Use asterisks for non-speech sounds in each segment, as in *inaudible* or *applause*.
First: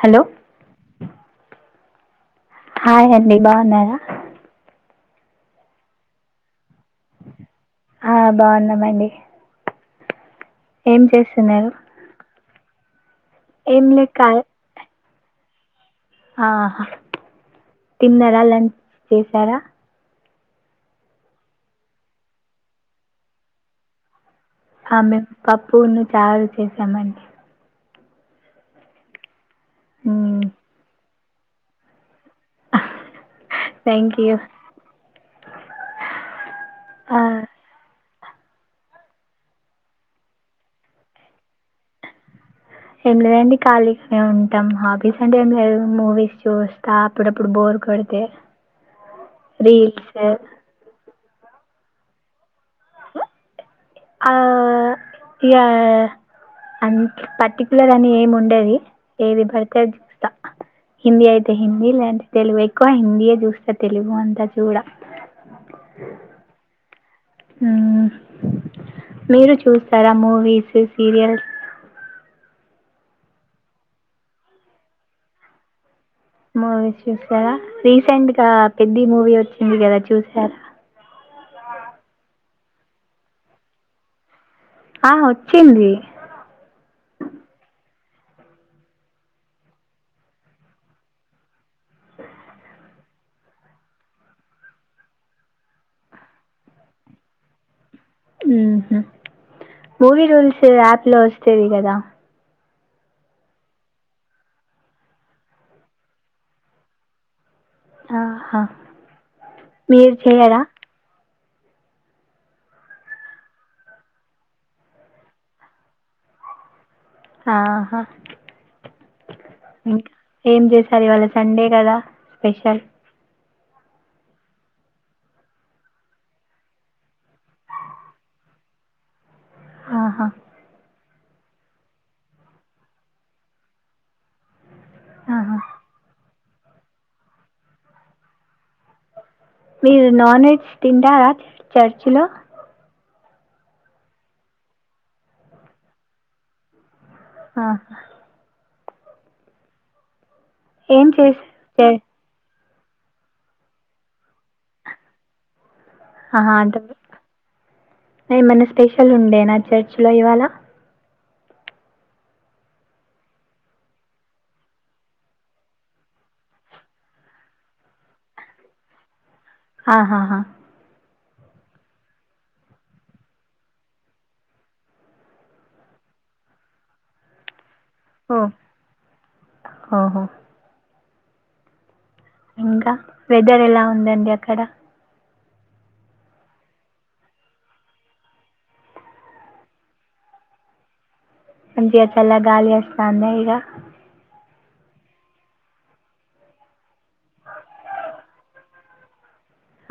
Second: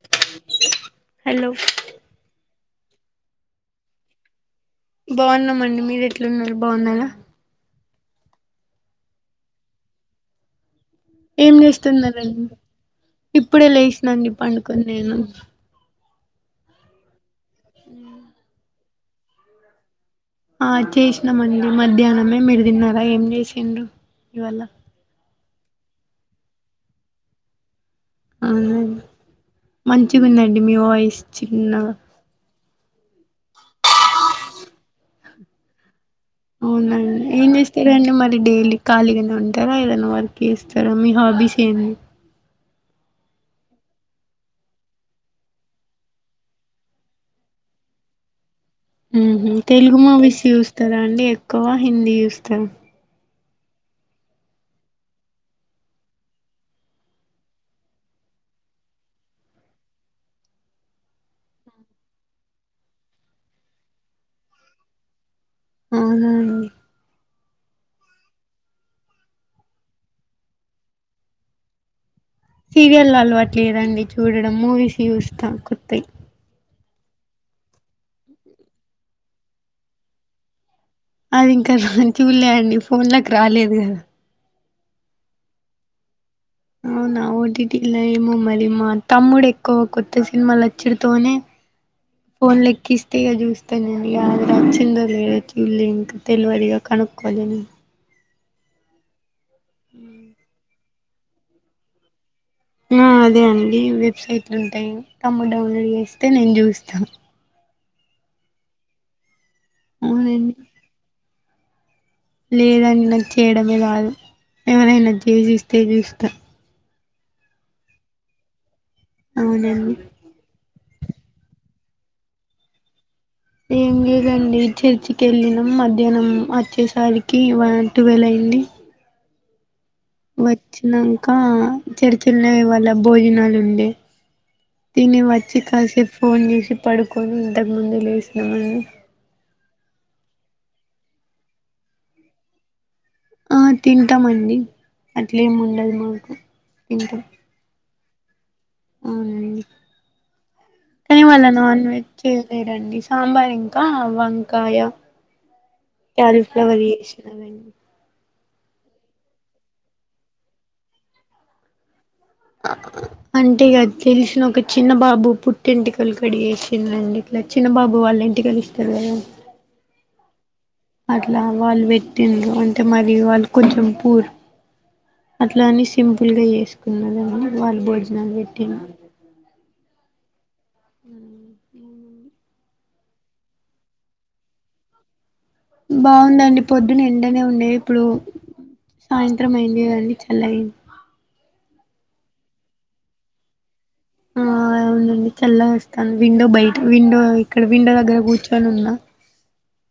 Hello hello hi అండి బావున్నారా బావున్నామండి మీరు ఎట్లున్నారు బావున్నారా ఆ బావున్నామండి ఏం చేస్తున్నారండి ఇప్పుడే ఏం లేగిషినాండి పండుకొని నేను ఆహ తిన్నారా లాం చేశారా ఆ చేశినామండి మధ్యాహ్నమే మీరు తిన్నారా ఏం చేసిండ్ర ఇవాళ పప్పు ఉన్ను చాలు చేసామండి అవు మంచి గ ఉందండి మీ వయిస్ చిన్నగ థ్యాంక్ యూ అవునుండి ఏన్ చేస్తర అండి మ డైలీ ఖాళీగానే ఉంటారా ఏదైనా వర్క్ చేస్తారా మీ హాబీస్ ఏంది ఏం లేదండి ఖాళీగానే ఉంటాం హాబీస్ అంటే ఏం లేదు మూవీస్ చూస్తా అప్పుడప్పుడు బో కోడితే *inaudible* తెలుగు మువిస్ చూస్తారా అండి ఎక్కువ హిందీ చూస్తారా *unintelligible* అంత్ పర్టికులర్ అని ఏమి ఉండది ఏది బర్తే అది చూస్తా హిందీ అయితే హిందీ లేంటే తెలుగు ఎక్కువ హిందీయే చూస్త తెలుగు అంతా చూడ *inaudible* అవునా అండి ఉమ్ మీరు చూస్తారా మూవీస్ ఉ సీరియల్స్ సీరియల్ అలవాట్ లేదండి చూడడం మూవీస్ చూస్తా కొత్తాయి మూవీస్ చూసారా రీసెంట్ గా పెద్ధి మూవీ వచ్చింది కదా చూసారా అది ఇంకా చుల్లే అండి ఫోన్లకి రాలేదు కదా ఆ వచ్చింది అవునా ఓటిటిలా ఏమో మరి మా తమ్ముడు ఎక్కువ కొత్త సినిమాలు వచ్చడితోనే ఫోన్ లెక్కిస్తే ఇగా చూస్తానండి ఎలాది నచ్చిందో లేదో చూలింక్ తెలివరిగా *unintelligible* *unintelligible* మూవీ రూల్స్ యాప్ లో వస్తది కదా *unintelligible* అదే అండి వెబ్సైట్లు ఉంటాయి తము డౌన్లోడ్ చేస్తే నేను చూస్తాను ఆహా మీరు చెయ్యారా లేదన్నది చేయడమే రాదు ఎవరైనా చేసి ఇస్తే చూస్తా ఆహా అవునండి ఇంకా ఏం చేసి సర ఇవాళ్ళ సండే కదా స్పెషల్ ఏం లేదండి చర్చికి వెళ్ళినాం మధ్యాహ్నం వచ్చేసరికి వంటి వెలై అండి ఆహా వచ్చినంక చర్చల్నే ఇవాళ భోజనాలు ఉండే తిని ఆహా వచ్చి కసేపు ఫోన్ చేసి పడుకొని ఇంతకు ముందే లేసినమండి మీరు నాన్ వెజ్ తింటారా చర్చి లో ఆ తింటామండి అట్లేమి ఉండదు మాకు తింటాం ఆ అవునండి ఏం కనీ ఇవాళ నన్ చేశారు వెెజ్ రండి సాంబార్ ఇంకా వంకాయ క్యాలీఫ్లవర్ చేసినారండి ఏమన్నా స్పెషల్ ఉండే నా చర్చ్ లో ఇవాళ ఆ అంటే ఇగ తెలిసినోక చిన్న బాబు పుట్టెంటికల్ కడ్చేసిళ్ళండి ఇట్లా చిన్నబాబు వాళ్ళ ఎంటికాలు ఇస్తారు కదా ఆహాహా అట్లా వాళ్ళు పెటిండ్రు అంటే మరి వాళ్ళు కొంచెం పూర్ అట్లాని సింపుల్గా చేసుకున్నరం వాళ్ళు భోజనాలు ఓ పెట్టిన్ ఓహో మ్ ఇంకా వెదర్ ఎలా ఉందండి అక్కడ బాగుందండి పొద్దున ఎండనే ఉండేది ఇప్పుడు సాయంత్రం అయిందికదండీ చల్లగయింది మంచిగా చల్లాగాలీవస్తంద ఇగ ఆ అవునండి చల్లగోస్థాంది విండో బయట విండో ఇక్కడ విండో దగ్గర కూర్చొని ఉన్నా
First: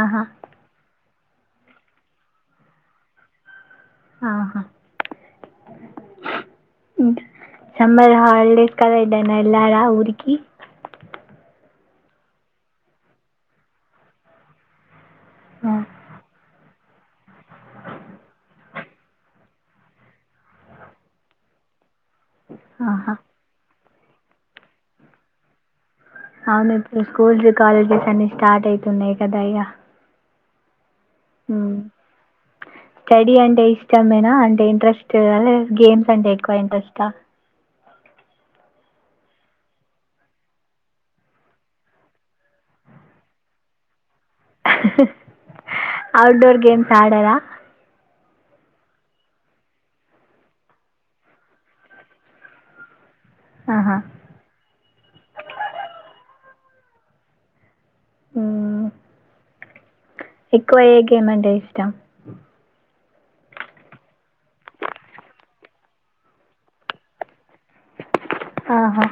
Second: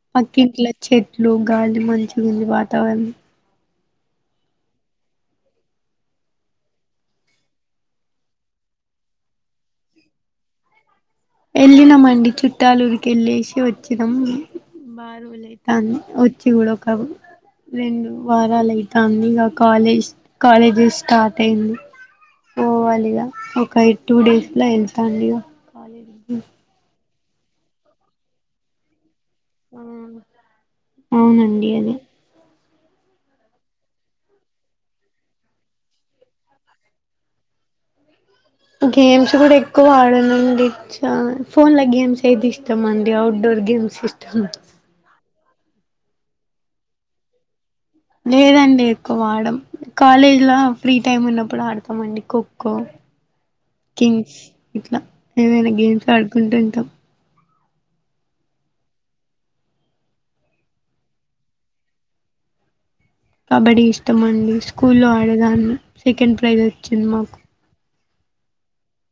ఆహా పకింట్లో చెట్లు గాలి మంచిగుంది వాతావరణం ఆహా సమ్మర్ హాలిడేస్ కద ఎటైనా ఎల్లర ఊర్కి వెళ్ళినాంమండి చుట్టాలూరుకి వెళ్ళసి వచ్చినాం వర్ ఆ, లైతాంది వచ్చికుడా ఒక రెండు వారాలు అయితాంది ఇగ కాలేజ్ కాలేజెస్ స్టార్ట్ అయింది ఆహా పోవాలిగా ఒక టూ డేస్ లో వెళ్తాను ఇగ కాలేజ్ అవును ఇప్పుడు స్కూల్స్ కాలేజెస్ అన్ని స్టార్ట్ అయితున్నాయి్ కదా ఇగ అవునండి అది అ స్టడీ అంటే ఇష్టమేనా అంటే ఇంట్రెస్ట్ గేమ్స్ అంటే ఎక్కువ ఇంట్రెస్ట్ ఆ గేమ్స్ కూడా ఎక్కువ ఆడనండి చ ఫోన్ ల గేమ్స్ అయితే ఇష్టం అండి అఔట్ డోర్ గేమ్స్ ఇష్టం ఔట్ డోర్ గేమ్స్ ఆడరా లేదండి ఎక్కువ ఆడం కాలేజ్లా ఫ్రీ టైమ్ ఉన్నప్పుడు ఆడుతామండి కోఖో ఆహా! కింగ్స్ ఇట్లా ఏమైనా గేమ్స్ ఆడుకుంటూ ఉంటాం ఆ ఎక్కువ ఏ గేమ్ అంటే ఇష్టం కబడ్డీ ఇష్టం అండి స్కూల్లో ఆడేదాన్ని సెకండ్ ప్రైజ్ వచ్చింది మాకు ఆహా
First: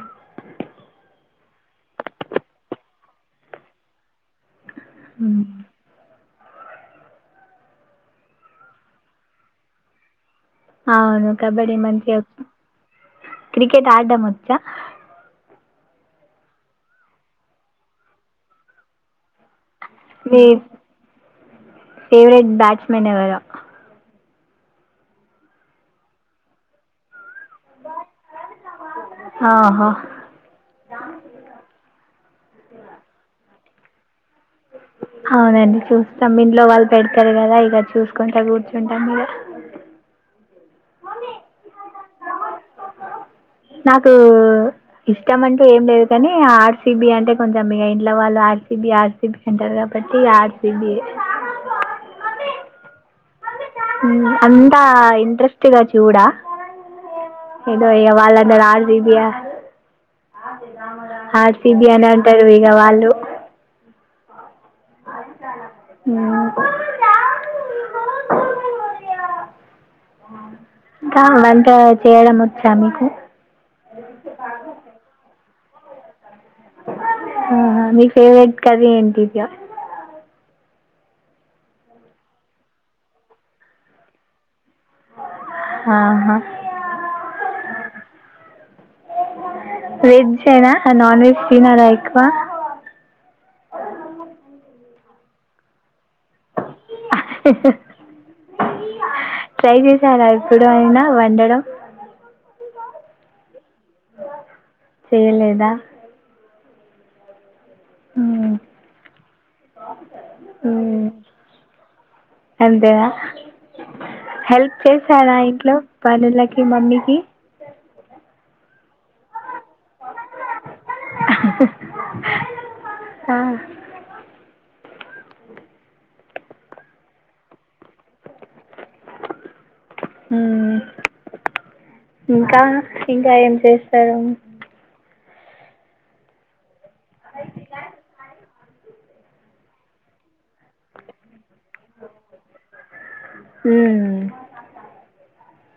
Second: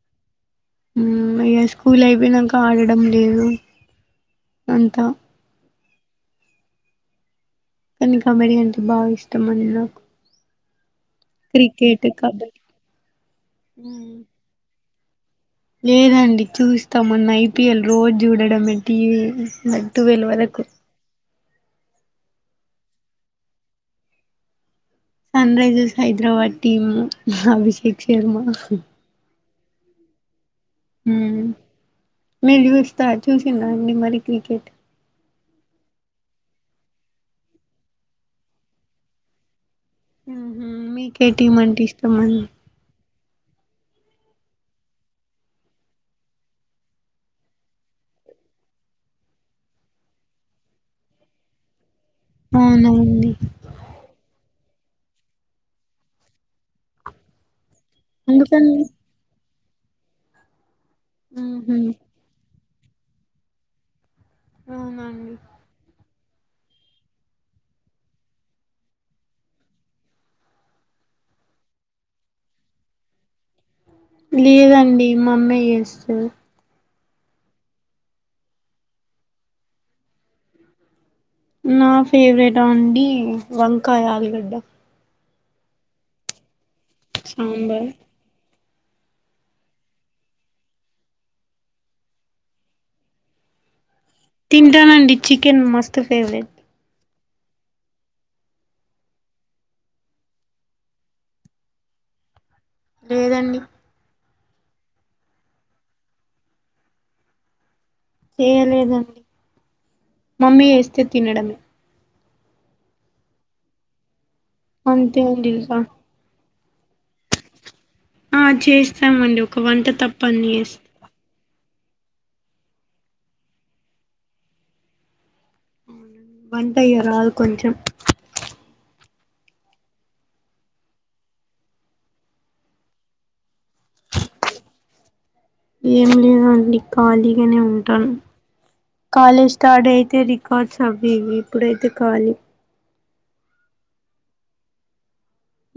మ్ ఇగ స్కూల్ అయిపోయినంక ఆడడం లేదు అంతా హ్మ్. కానీ కామెడీయన్ బాగా ఇష్టం అండి నాకు అవును కబడ్డి క్రికెట్ మంచిగా కబడ్డీ క్రికెట్ మ్మ్. ఆడ్డం వచ్చా లేదండి చూస్తా మొన్న ఐపీఎల్ రోజు చూడడంటివీ టువేల్ మీ వరకు ఫేవరెట్ బ్యాట్స్మెన్ ఎవరొ Sunrisers Hyderabad team Abhishek Sharma ఆహ మ్మ్. మీరు చూస్తా చూసిన్రా అండి మరి క్రికెట్ అవునండి చూస్తాం ఇంట్లో వాళ్ళు పెడతారు కదా ఇగ చూసుకుంటా కూర్చుంటాం మీద మీకే టీం అంటే ఇష్టమండి నాకు ఇష్టం అంటూ ఏం లేదు కానీ ఆర్సిబి అంటే కొంచెం ఇగ ఇంట్లో వాళ్ళు ఆర్సిబి ఆర్సిబి అంటారు కాబ పట్టిగా ఆర్సిబియే అవునండి అంతా ఇంట్రెస్ట్గా చూడా ఏదో వాళ్ళ అందర ఎందుకండి ఆర్సీబీ యా మ్హూ. ఆర్సిబి అని అంటారు ఇగ వాళ్ళు అవునండి ఉ కా అంత చేయడం వచ్చా మీకు లేదండి మా అమ్మయి చేస్ ఆహా మీ ఫేవరెట్ కర్రీ ఏంటిదివ్య నా ఫేవరటా అండి వంకాయ ఆలుగడ్డ ఆహా సాంబార్ వెజ్నా నాన్ వెజ్ తీనర ఎక్కువ తింటానండి చికెన్ మస్తు ఫేవరెట్ హహ ట్రై చేసారా ఎప్పుడు అయినా వండడం లేదండి చేయలేదా మ్మ్. చేయలేదం మమ్మీ చేస్తే మ్మ్. తినడమే అంతేనా హెల్ప్ అంతే చేస్తారా అండి ఇక ఇంట్లో పనుల కి మమ్మికి ఆ చేస్తామండి ఒక వంట తప్ప అన్నీ చేస్ ఆ వంటయరాదు కొంచం ఉ ఇంకా ఇంకా ఏం చేస్తారు ఏం లేదు అండి నీ ఖాళీగానే ఉంటాను కాలేజ్ స్టార్ట్ అయితది కట్స్ అవి ఇవి ఇప్పుడైతే కాలి ఉమ్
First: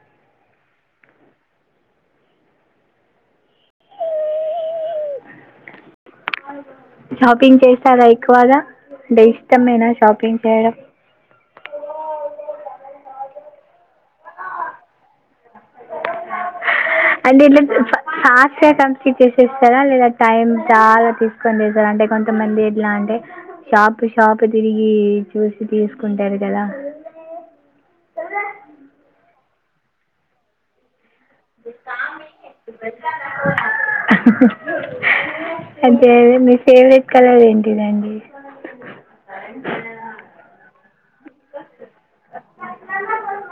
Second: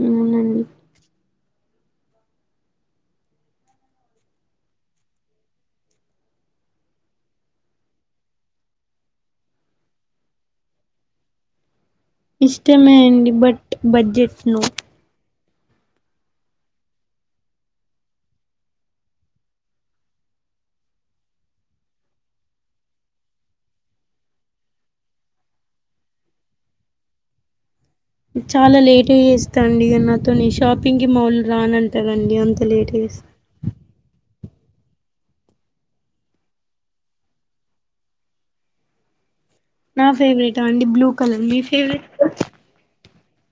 అవునండి ఓ షాపింగ్ చేస్తారా ఎక్కువగా డే ఇష్టమేనా షాపింగ్ చేయడం ఇష్టమే అండి బట్ బడ్జెట్ నో అంటే ఇట్లా ఫాస్ట్ గా కంప్లీట్ చేసేస్తారా లేదా టైమ్ చాలా తీసుకోని చేస్తారా అంటే కొంతమంది ఎట్లా అంటే షాపు షాపు తిరిగి చూసి తీసుకుంటారు కదా చాలా లేట్ గ చేస్తా అండి ఇగ నాతో ని షాపింగ్ కి మావాళ్లు రానంటారండి అంత లేడీస్ అదే మీ ఫేవరెట్ కలర్ ఏంటిదండి అ నా ఫేవరెట్ా అండి బ్లూ కలర్ మీ ఫేవరెట్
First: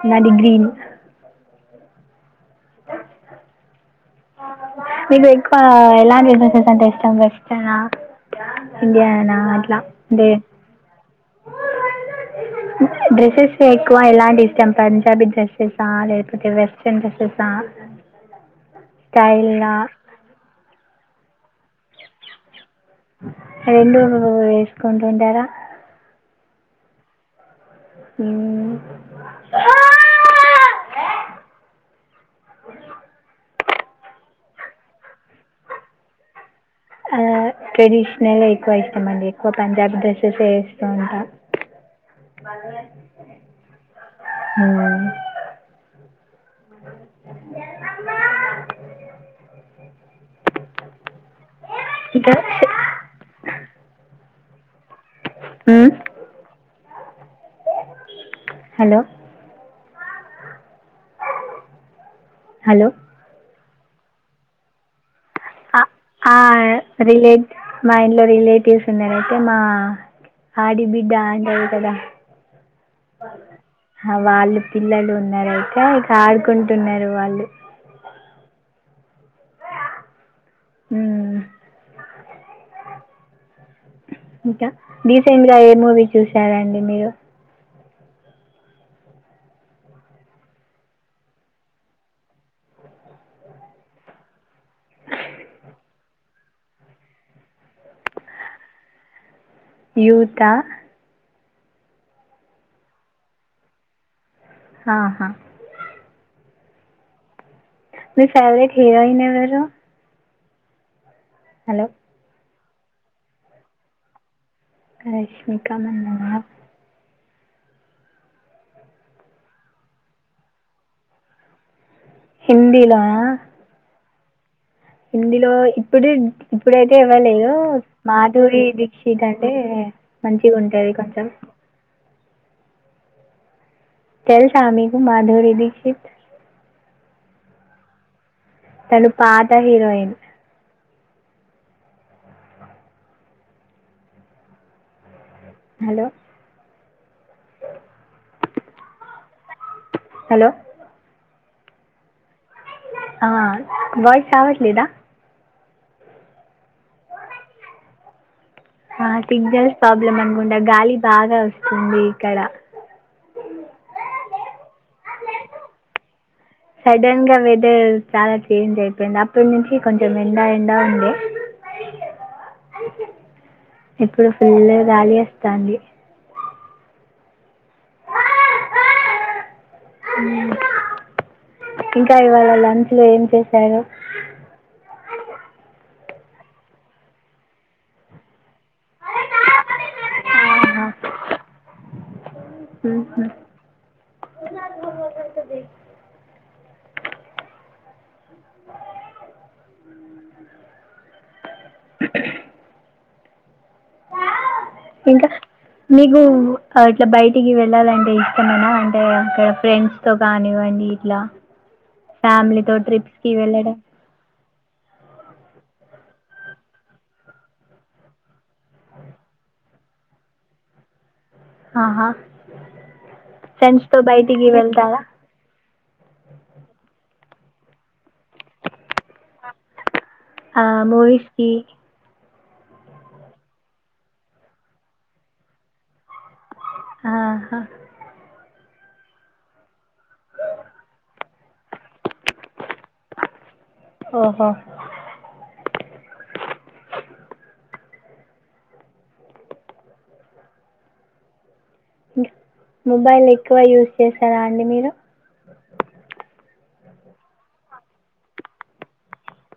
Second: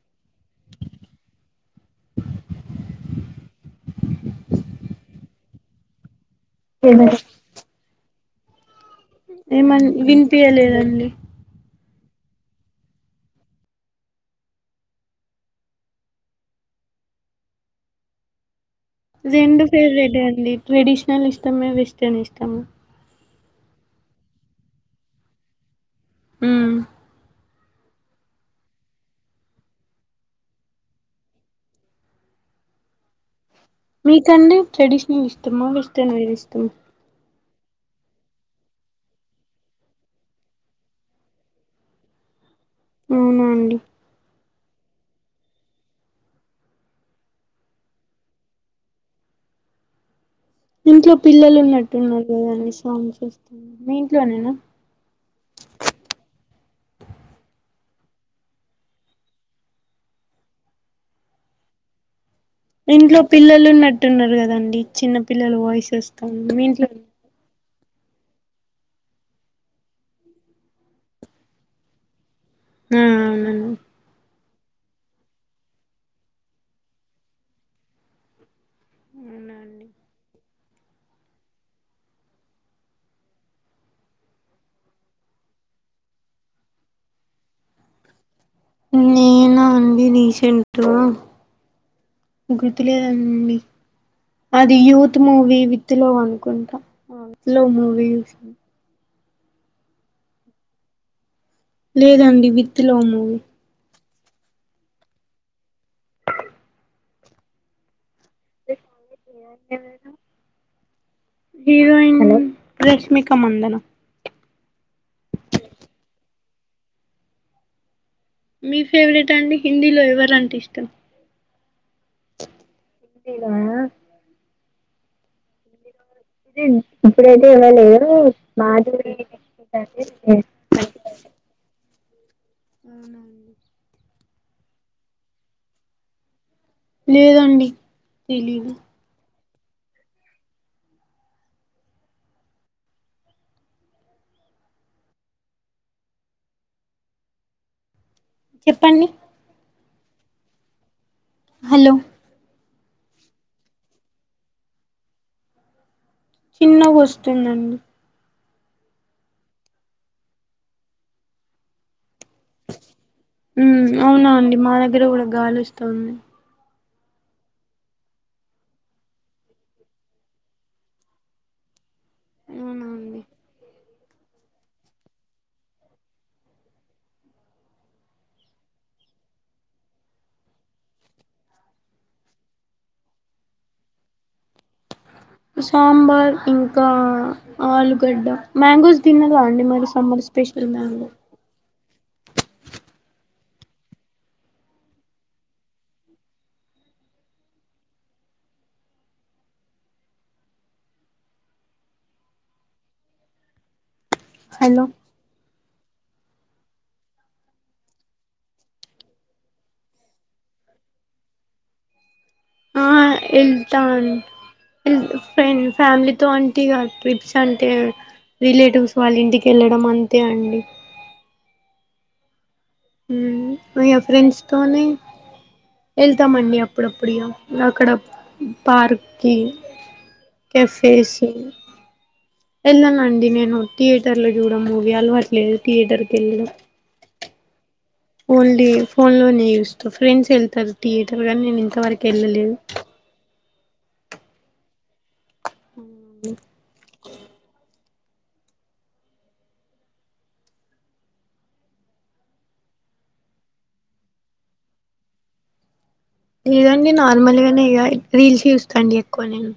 నాది గ్రీన్ ఎక్కువగా ఎలాంటి డెసెస్ అంటే ఇష్టం వేస్టర్న ఇండియనా ఇట్లా ఏమన్ దే వినిపియలేదండి డ్రెస్సెస్ ఎక్కువ ఎలాంటియి ఇష్టం పంజాబీ డ్రెస్సెసా లేకపోతే వెస్ట్రన్ డ్రెస్సెసా డి రెండు ఫేవరెట్ అండి ట్రెడిషనల్ ఇష్టమే వెస్ట్రన్ ఇష్టము రెండు వేసుకుంటుంటారా మ్ మ్ మీకంటే ట్రెడిశ్నల్ ఇష్టమా వెస్ట్రన్ వేర్ ఇష్టమా ట్రెడిష్నల్ ఎక్కువ ఇష్టమండి ఎక్కువ పంజాబీ డ్రెస్సెస్ ఎ ఏస్తూంటా మ అవున అండి మ్ ఇంట్లో పిల్లలు ఉన్నట్టున్నారు ఇంకా కదా అండి సౌండ్స్ వస్తు మీ ఇంట్లోనేనా మ్ హలో హలో ఇంట్లో పిల్లలు ఉన్నట్టున్నారు కదండి చిన్న పిల్లల వాయిస్ వస్త ఉంది మీ ఇంట్లో రిలేట్ మా ఇంట్లో రిలేటివ్స్ ఉన్నారైతే మా ఆడి బిడ్డ అంటరు కదా ఆ అవునండి హ వాళ్ళు పిల్లలు ఉన్నారు అయితే ఇక ఆడుకుంటున్నారు వాళ్ళు అవున అండి మ్ ఇంకా డీసెంట్గా ఏ మూవీ చూసారండి మీరు నేన అండి రీసెంట్గ గుర్తులేదండి అది యూత్ మూవీ విత్ లవ్ అనుకుంటా ఆ విత్ లవ్ మూవీ చూసన్ యుత లేదండి విత్ లవ్ మూవి ఆహా మీ ఫేవరెట్ హీరోయిన్ ఎవరు హలో హీరోయిన్ రష్మిక మందన క రష్మిక మందన మీ ఫేవరెట్ అండి హిందీలో ఎవరంటే ఇష్టం హిందీలోన హిందీలో ఇందులో ఇప్పుడు ఇది ఇప్పుడైతే ఇప్పుడైతే ఇవ్వలేదు ఎవరు లేరు మాధురి దీక్షిత్ అంటే అంటే మంచిగ ఉంటది ఇంకొంచం అవున తెల్స మీకు మాధురి దీక్షిత్ లేదండి తెలిదు తను పాత హీరోయిన్ హలో చెప్పండి హలో హలో ఆ వాయిస్ రావట్లేదా చిన్నగ వస్తుందండి ఆ సిగ్నల్స్ ప్రాబ్లమ్ అనుకుంటా గాలి బాగ వస్తుంది ఇక్కడ ఉ అవునా అండి మా దగ్గర కూడా గాలివస్తోంది సడన్ గా వెదర్ చాలా చేంజ్ అయిపోయింది. అప్పటి నుంచి కొంచెం ఎండా ఎండా ఉంది అ ఊనా అండి ఇప్పుడు ఫుల్ గాలీ వస్తాంది ఉ ఇంకా ఇవాళ లంచ్ లో ఏం చేశారు సాంబార్ ఇంకా ఆలుగడ్డ మ్యాంగోస్ తిన్నరా అండి మరి సమ్మర్ స్పెషల్ మ్యాంగో ఉహు హలో ఇంకా మీకు ఇట్లా బయటికి వెళ్ళాలంటే ఇష్టమేనా అంటే అక్కడ ఫ్రెండ్స్ తో కాని అండి కాని ఇట్లా ఫ్యామిలీతో ట్రిప్ ఎల్తాన్ ఫ్రెం ఫ్యామిలీతో అంటి ట్రిప్స్ అంటే రిలేటివ్స్ వాళ్ళ ఇంటికి వెళ్ళడం అంతే అండి ఆహ ఉ ఇ ఫ్రెండ్స్ తోనే వెళ్తారా వెళ్తామండి అప్పుడప్పుడు ఇయ అక్కడ పార్క్ కి కెఫెసు మూవీస్కి వెళ్ళనండి నేను థియేటర్లో చూడడం మూవీ అలవాట్లేదు థియేటర్కి వెళ్ళడం ఆహా ఓన్లీ ఫోన్లోనే చూస్త ఫ్రెండ్స్ వెళ్తారు థియేటర్ కానీ నేను ఇంతవరకు వెళ్ళలేదు ఓహో అ మొబైల్ ఎక్కువ యూస్ చేశారా అండి మీరు లేదండి నార్మల్గానే ఇగ రీల్స్ చూస్తాండి ఎక్కువ నేను